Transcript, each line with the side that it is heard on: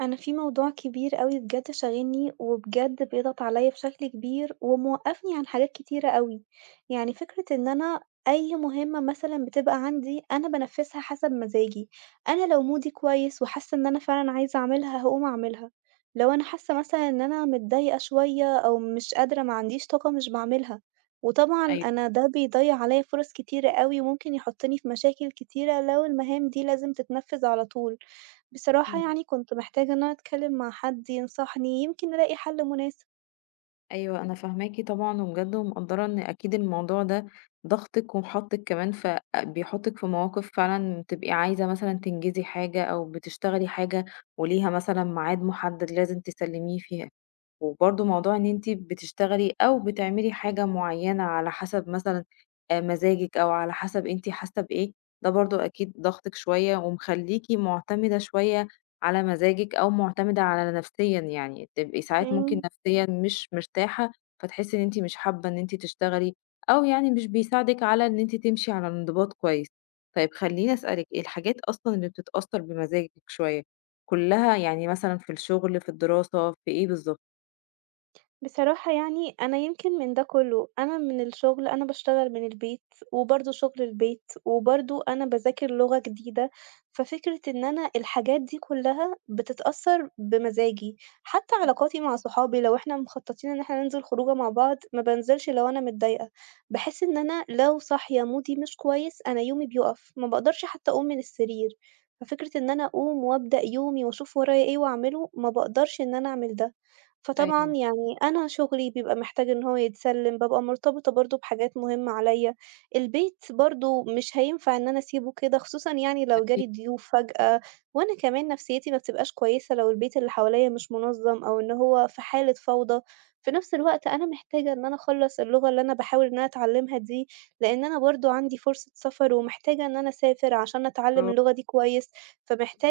right: أنا في موضوع كبير أوي بجد شاغلني، وبجد بيضغط عليَّ بشكل كبير، وموقّفني عن حاجات كتيرة أوي، يعني فكرة إن أنا أي مهمة مثلًا بتبقى عندي أنا بانفذها حسب مزاجي، أنا لو مودي كويس وحاسة إن أنا فعلًا عايزة أعملها هاقوم أعملها، لو أنا حاسة مثلًا إن أنا متضايقة شوية أو مش قادرة ما عنديش طاقة مش باعملها، وطبعًا
left: أيوه،
right: أنا ده بيضيّع عليَّ فرص كتيرة أوي، وممكن يحطني في مشاكل كتيرة لو المهام دي لازم تتنفذ على طول. بصراحة
left: إمم،
right: يعني كنت محتاجة إن أنا أتكلم مع حد ينصحني، يمكن ألاقي حل مناسب.
left: أيوه أنا فاهماكِ طبعًا، وبجد ومقدّرة إن أكيد الموضوع ده ضاغطِك ومحطِّك كمان بيحطِّك في مواقف فعلًا بتبقي عايزة مثلًا تنجزي حاجة أو بتشتغلي حاجة وليها مثلًا ميعاد محدد لازم تسلّميه فيها، وبرضه موضوع إن أنتِ بتشتغلي أو بتعملي حاجة معيّنة على حسب مثلًا مزاجِك أو على حسب أنتِ حاسة بإيه، ده برضه أكيد ضاغطِك شوية ومخلّيكِ مُعتمدة شوية على مزاجِك أو مُعتمدة على نفسيًا يعني، تبقي ساعات ممكن
right: إمم.
left: نفسيًا مش مرتاحة، فتحسي إن أنتِ مش حابة إن أنتِ تشتغلي، أو يعني مش بيساعدِك على إن أنتِ تمشي على انضباط كويس. طيب خلّيني أسألِك، ايه الحاجات أصلًا اللي بتتأثّر بمزاجِك شوية، كلّها يعني مثلًا في الشغل، في الدراسة، في إيه بالضبط؟
right: بصراحة يعني أنا يمكن من ده كله، أنا من الشغل أنا باشتغل من البيت، وبرضه شغل البيت، وبرضه أنا باذاكر لغة جديدة، ففكرة إن أنا الحاجات دي كلها بتتأثّر بمزاجي، حتى علاقاتي مع صحابي لو إحنا مخططين إن إحنا ننزل خروجة مع بعض، ما بانزلش لو أنا متضايقة، باحس إن أنا لو صاحية مودي مش كويس أنا يومي بيُقف، ما باقدرش حتى أقوم من السرير، ففكرة إن أنا أقوم وأبدأ يومي وأشوف ورايا إيه وأعمله، ما باقدرش إن أنا أعمل ده. فطبعًا
left: أيوه،
right: يعني أنا شغلي بيبقى محتاج إن هو يتسلِّم، بابقى مرتبطة برضه بحاجات مهمة عليّا، البيت برضه مش هينفع إن أنا أسيبه كده، خصوصًا يعني لو جالي
left: أكيد،
right: ضيوف فجأة، وأنا كمان نفسيتي ما بتبقاش كويسة لو البيت اللي حواليّا مش منظَّم أو إن هو في حالة فوضى. في نفس الوقت أنا محتاجة إن أنا أخلّص اللغة اللي أنا باحاول إن أنا أتعلِّمها دي، لإن أنا برضه عندي فرصة سفر ومحتاجة إن أنا أسافر عشان أتعلِّم
left: برافو.
right: اللغة دي كويس،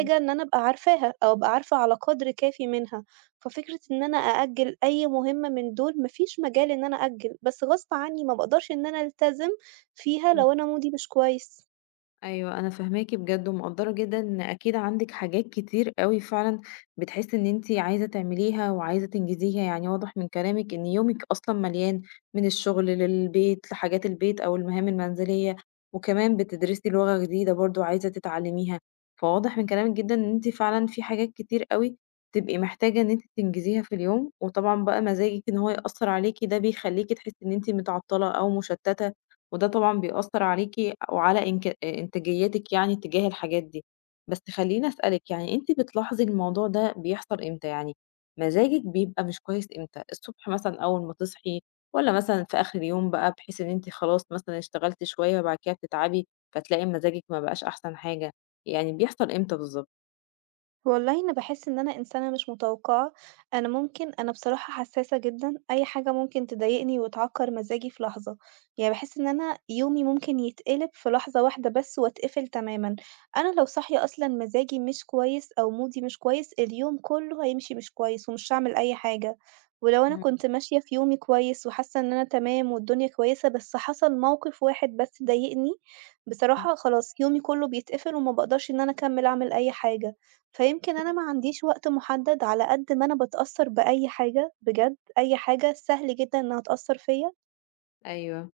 left: إمم،
right: إن أنا أبقى عارفاها أو أبقى عارفة على قدر كافي منها. ففكرة إن أنا أأجّل أي مهمة من دول ما فيش مجال إن أنا أأجّل، بس غصب عني ما باقدرش إن أنا ألتزم فيها
left: إمم.
right: لو أنا مودي مش كويس.
left: أيوه، أنا فاهماكِ بجد ومقدّرة جدًا إن أكيد عندِك حاجات كتير أوي فعلًا بتحسّي إن أنتِ عايزة تعمليها وعايزة تنجزيها، يعني واضح من كلامِك إن يومِك أصلًا مليان من الشغل للبيت، لحاجات البيت أو المهام المنزلية، وكمان بتدرسي لغة جديدة برضه عايزة تتعلّميها، فواضح من كلامِك جدًا إن أنتِ فعلًا في حاجات كتير أوي تبقي محتاجة إن أنتِ تنجزيها في اليوم، وطبعًا بقى مزاجِك إن هو يأثّر عليكِ ده بيخلّيكِ تحسّي إن أنتِ متعطّلة أو مشتّتة وده طبعًا بيأثّر عليكِ وعلى إنك إنتاجيتِك يعني تجاه الحاجات دي. بس خلّيني أسألِك يعني أنتِ بتلاحظي الموضوع ده بيحصل إمتى؟ يعني مزاجِك بيبقى مش كويس إمتى؟ الصبح مثلًا أول ما تصحي والّا مثلًا في آخر اليوم بقى بحيث إن أنتِ خلاص مثلًا اشتغلتِ شوية وبعد كده بتتعبي، فتلاقي مزاجِك ما بقاش أحسن حاجة، يعني بيحصل إمتى بالضبط؟
right: والله أنا باحس إن أنا إنسانة مش متوقعة، أنا ممكن أنا بصراحة حساسة جدًا، أي حاجة ممكن تضايقني وتعكّر مزاجي في لحظة، يعني باحس إن أنا يومي ممكن يتقلب في لحظة واحدة بس واتقفل تمامًا، أنا لو صاحية أصلًا مزاجي مش كويس أو مودي مش كويس، اليوم كلّه هيمشي مش كويس ومش هاعمل أي حاجة، ولو أنا
left: فاهماكِ،
right: كنت ماشية في يومي كويس وحاسة إن أنا تمام والدنيا كويسة، بس حصل موقف واحد بس ضايقني،
left: إمم،
right: بصراحة خلاص يومي كلّه بيتقفل وما باقدرش إن أنا أكمّل أعمل أي حاجة. فيمكن أنا
left: فاهمة،
right: ما عنديش وقت محدد، على قد ما أنا باتأثّر بأي حاجة بجد، أي حاجة سهل جدًا إنها تأثّر فيّا.
left: أيوه.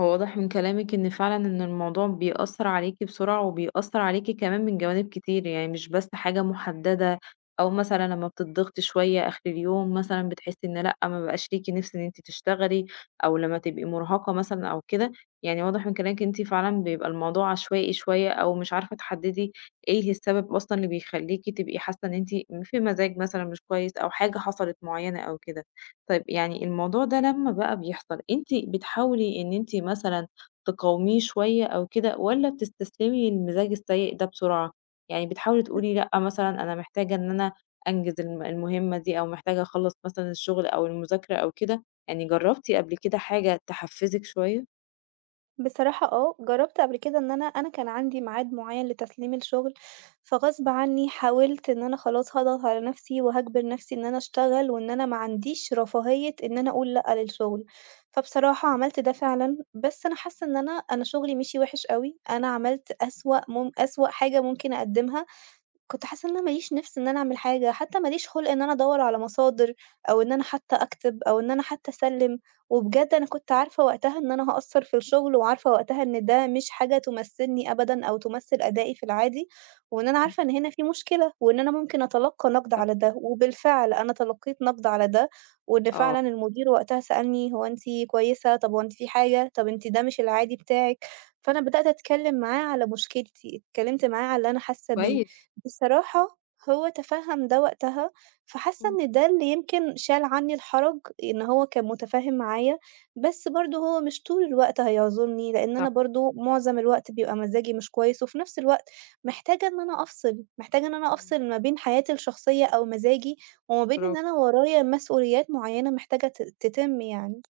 left: هو واضح من كلامِك إن فعلًا إن الموضوع بيأثّر عليكِ بسرعة، وبيأثّر عليكِ كمان من جوانب كتير، يعني مش بس حاجة محددة، أو مثلًا لمّا بتضغطي شوية آخر اليوم مثلًا بتحسّي إن لأ، ما بقاش ليكِ نِفْس إن أنتِ تشتغلي، أو لمّا تبقي مرهقة مثلًا أو كده، يعني واضح من كلامِك إن أنتِ فعلًا بيبقى الموضوع عشوائي شوية، أو مش عارفة تحددي إيه السبب أصلًا اللي بيخلّيكِ تبقي حاسة إن أنتِ في مزاج مثلًا مش كويس، أو حاجة حصلت معيّنة أو كده. طيب يعني الموضوع ده لمّا بقى بيحصل، أنتِ بتحاولي إن أنتِ مثلًا تقاوميه شوية أو كده والّا بتستسلمي للمزاج السيء ده بسرعة؟ يعني بتحاولي تقولي لأ مثلًا أنا محتاجة إن أنا أنجز المهمة دي أو محتاجة أخلّص مثلًا الشغل أو المذاكرة أو كده، يعني جرّبتِ قبل كده حاجة تحفّزِك شوية؟
right: بصراحة آه، جرّبت قبل كده إن أنا كان عندي ميعاد معيّن لتسليم الشغل، فغصب عنّي حاولت إن أنا خلاص هاضغط على نَفْسي وهاجبر نَفْسي إن أنا أشتغل وإن أنا ما عنديش رفاهية إن أنا أقول لأ للشغل. فبصراحة عملت ده فعلًا، بس أنا حاسّة إن أنا شغلي مشي وِحِش أوي، أنا عملت أسوأ أسوأ حاجة ممكن أقدّمها. كنت حاسة إن أنا ما ليش نِفْس إن أنا أعمل حاجة، حتى ما ليش خُلْق إن أنا أدوّر على مصادر أو إن أنا حتى أكتب أو إن أنا حتى أسلِّم، وبجد أنا كنت عارفة وقتها إن أنا هاقصّر في الشغل وعارفة وقتها إن ده مش حاجة تمثّلني أبدًا أو تمثّل أدائي في العادي، وإن أنا
left: إمم،
right: عارفة إن هنا في مشكلة وإن أنا ممكن أتلقّى نَقْد
left: صح،
right: على ده، وبالفعل أنا تلقّيت نَقْد على ده، وإن فعلًا
left: آه،
right: المدير وقتها سألني: "هو أنتِ كويسة؟ طَب هو أنتِ في حاجة؟ طَب أنتِ ده مش العادي بتاعِك." فأنا بدأت أتكلِّم معاه على مشكلتي، اتكلِّمت معاه على اللي أنا حاسة بيه.
left: كويس.
right: بصراحة هو تفهّم ده وقتها، فحاسة
left: إمم.
right: إن ده اللي يمكن شال عني الحرج، إن هو كان متفاهم معايا، بس برضه هو مش طول الوقت هيعذرني، لإن أنا
left: صح،
right: برضه معظم الوقت بيبقى مزاجي مش كويس، وفي نفس الوقت محتاجة إن أنا أفصل، محتاجة إن أنا
left: إمم،
right: أفصل ما بين حياتي الشخصية أو مزاجي، وما بين إن
left: برافو.
right: أنا ورايا مسؤوليات معينة محتاجة تتِم يعني.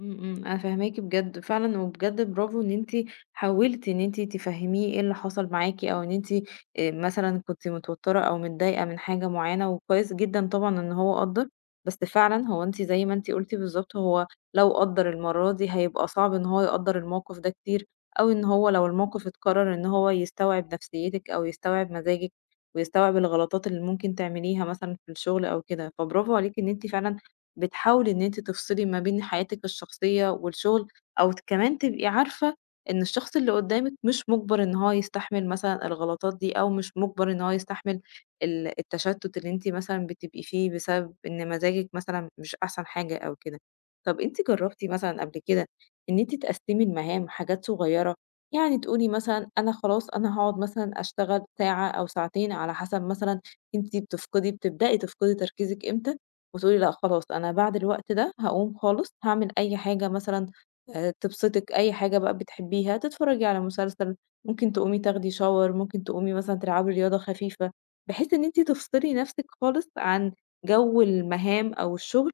left: إمم، إمم، أنا فاهماكِ بجد فعلًا، وبجد برافو إن أنتِ حاولتِ إن أنتِ تفهميه إيه اللي حصل معاكِ، أو إن أنتِ مثلًا كنتِ متوترة أو متضايقة من حاجة معينة، وكويس جدًا طبعًا إن هو قدّر، بس فعلًا هو أنتِ زي ما أنتِ قلتِ بالضبط، هو لو قدّر المرة دي هيبقى صعب إن هو يقدّر الموقف ده كتير، أو إن هو لو الموقف اتكرر إن هو يستوعب نفسيتِك، أو يستوعب مزاجِك، ويستوعب الغلطات اللي ممكن تعمليها مثلًا في الشغل أو كده، فبرافو عليكِ إن أنتِ فعلًا بتحاولي إن أنتِ تفصلي ما بين حياتِك الشخصية والشغل، أو كمان تبقي عارفة إن الشخص اللي قدامِك مش مُجبر إن هو يستحمل مثلًا الغلطات دي، أو مش مُجبر إن هو يستحمل التشتُّت اللي أنتِ مثلًا بتبقي فيه بسبب إن مزاجِك مثلًا مش أحسن حاجة أو كده. طَب أنتِ جرّبتِ مثلًا قبل كده إن أنتِ تقسّمي المهام حاجات صغيّرة؟ يعني تقولي مثلًا أنا خلاص أنا هاقعد مثلًا أشتغل ساعة أو ساعتين على حسب مثلًا أنتِ بتبدئي تفقدي تركيزِك إمتى؟ وتقولي لأ خلاص أنا بعد الوقت ده هاقوم خالص هاعمل أي حاجة مثلًا تبسطِك، أي حاجة بقى بتحبيها، تتفرّجي على مسلسل، ممكن تقومي تاخدي shower، ممكن تقومي مثلًا تلعبي رياضة خفيفة، بحيث إن أنتِ تفصلي نَفْسِك خالص عن جو المهام أو الشغل،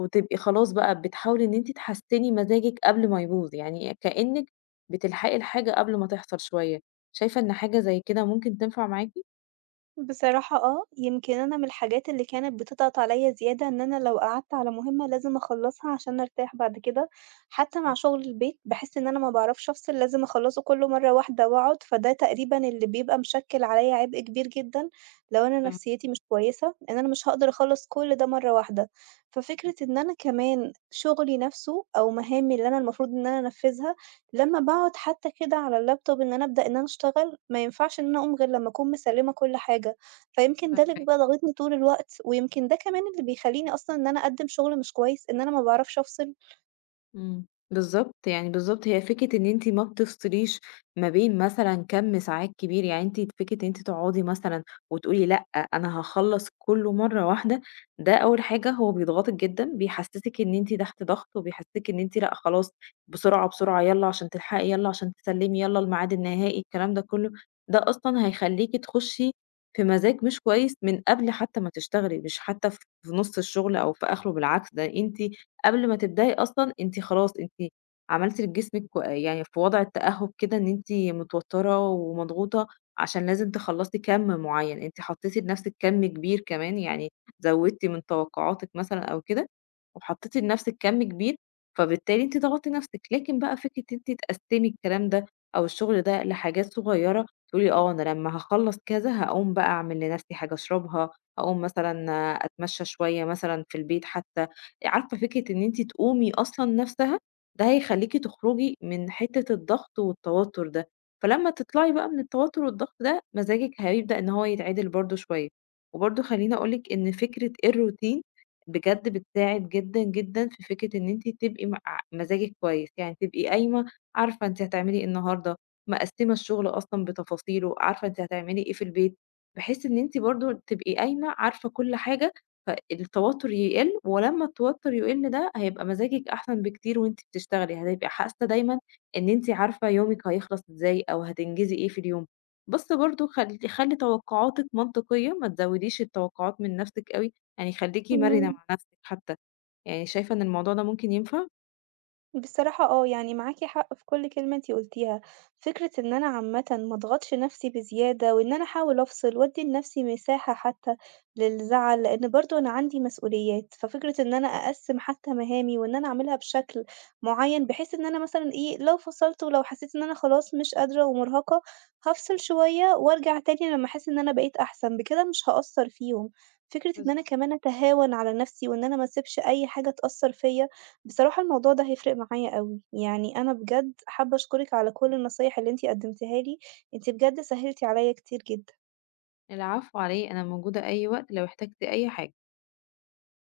left: وتبقي خلاص بقى بتحاولي إن أنتِ تحسّني مزاجِك قبل ما يبوظ، يعني كإنِّك بتلحقي الحاجة قبل ما تحصل شوية، شايفة إن حاجة زي كده ممكن تنفع معاكِ؟
right: بصراحة آه، يمكن أنا من الحاجات اللي كانت بتضغط عليَّ زيادة إن أنا لو قعدت على مهمة لازم أخلصها عشان أرتاح بعد كده، حتى مع
left: إمم،
right: شغل البيت باحس إن أنا ما باعرفش أفصل لازم أخلصه كله مرة واحدة وأقعد، فده تقريبا اللي بيبقى مشكل عليَّ عبء كبير جدًا لو أنا
left: فاهماكِ،
right: نفسيتي مش كويسة، إن أنا مش هاقدر أخلص كل ده مرة واحدة، ففكرة إن أنا كمان شغلي نفسه أو مهامي اللي أنا المفروض إن أنا أنفذها لمّا باقعد حتى كده على اللابتوب إن أنا أبدأ إن أنا أشتغل، ما ينفعش إن أنا أقوم غير لمّا أكون مسلِّمة كل حاجة، فيمكن ده اللي
left: فاهماكِ.
right: بيبقى ضاغطني طول الوقت، ويمكن ده كمان اللي بيخلّيني أصلًا إن أنا أقدِّم شغل مش كويس، إن أنا ما باعرفش أفصل.
left: إمم، بالضبط، يعني بالضبط هي فكرة إن أنتِ ما بتفصليش ما بين مثلًا كَم ساعات كبير، يعني أنتِ فكرة إن أنتِ تقعدي مثلًا وتقولي لأ، أنا هاخلّص كلّه مرّة واحدة، ده أول حاجة هو بيضغطِك جدًا، بيحسّسِك إن أنتِ تحت ضغط، وبيحسّسِك إن أنتِ لأ خلاص بسرعة، يالّا عشان تلحقي، يالّا عشان تسلّمي، يالّا الميعاد النهائي، الكلام ده كلّه، ده أصلًا هيخلّيكِ تخشي في مزاج مش كويس من قبل حتى ما تشتغلي، مش حتى في نُص الشغل أو في آخره، بالعكس ده أنتِ قبل ما تبدأي أصلًا أنتِ خلاص أنتِ عملتِ لجسمِك يعني في وضع التأهب كده إن أنتِ متوترة ومضغوطة عشان لازم تخلّصي كَم معيّن، أنتِ حطيتِ لنفسِك كَم كبير كمان يعني زوّدتِ من توقعاتِك مثلًا أو كده، وحطيتِ لنفسِك كَم كبير، فبالتالي أنتِ ضغطتِ نفسِك، لكن بقى فكرة إن أنتِ تقسّمي الكلام ده أو الشغل ده لحاجات صغيّرة، تقولي آه أنا لمّا هاخلّص كذا هاقوم بقى أعمل لنفسي حاجة أشربها، هاقوم مثلًا أتمشى شوية مثلًا في البيت حتى عارفة فكرة إن أنتِ تقومي أصلًا نفسها، ده هيخلّيكِ تخرجي من حتة الضغط والتوتر ده، فلمّا تطلعي بقى من التوتر والضغط ده، مزاجِك هيبدأ إن هو يتعدل برضه شوية. وبرضه خلّيني أقول لِك إن فكرة الروتين بجد بتساعد جدًا، جدًا في فكرة إن أنتِ تبقي م ع مزاجِك كويس، يعني تبقي قايمة عارفة أنتِ هتعملي إيه النهارده، مقسّمة الشغل أصلًا بتفاصيله، عارفة أنتِ هتعملي إيه في البيت، بحيث إن أنتِ برضه تبقي قايمة عارفة كل حاجة فالتوتر يقل ولمّا التوتر يقل ده هيبقى مزاجِك أحسن بكتير وأنتِ بتشتغلي، هتبقي حاسة دايمًا إن أنتِ عارفة يومِك هيخلص إزاي أو هتنجزي إيه في اليوم. بس برضه خلّي توقعاتِك منطقية، ما تزوّديش التوقعات من نَفْسِك أوي، يعني خلّيكِ مرنة
right: إمم.
left: مع نَفْسِك حتى، يعني شايفة إن الموضوع ده ممكن ينفع؟
right: بصراحة آه، يعني معاكِ حق في كل كلمة أنتِ قُلتيها، فكرة إن أنا عامةً ما أضغطش نفسي بزيادة وإن أنا أحاول أفصل وأدّي لنفسي مساحة حتى للزعل، لإن برضه أنا عندي مسؤوليات، ففكرة إن أنا أقسّم حتى مهامي وإن أنا أعملها بشكل معيّن بحيث إن أنا مثلًا إيه، لو فصلت ولو حسيت إن أنا خلاص مش قادرة ومرهقة، هافصل شوية وأرجع تاني لمّا أحس إن أنا بقيت أحسن، بكده مش هاأثّر فيهم. فكرة إن
left: بالض
right: أنا كمان أتهاون على نفسي وإن أنا ما أسيبش أي حاجة تأثّر فيّا. بصراحة الموضوع ده هيفرق معايا أوي، يعني أنا بجد حابة أشكرِك على كل النصايح اللي أنتِ قدمتيها لي، أنتِ بجد سهلتِ عليَّ كتير جدًا.
left: العفو على إيه، أنا موجودة أي وقت لو احتجتِ أي حاجة.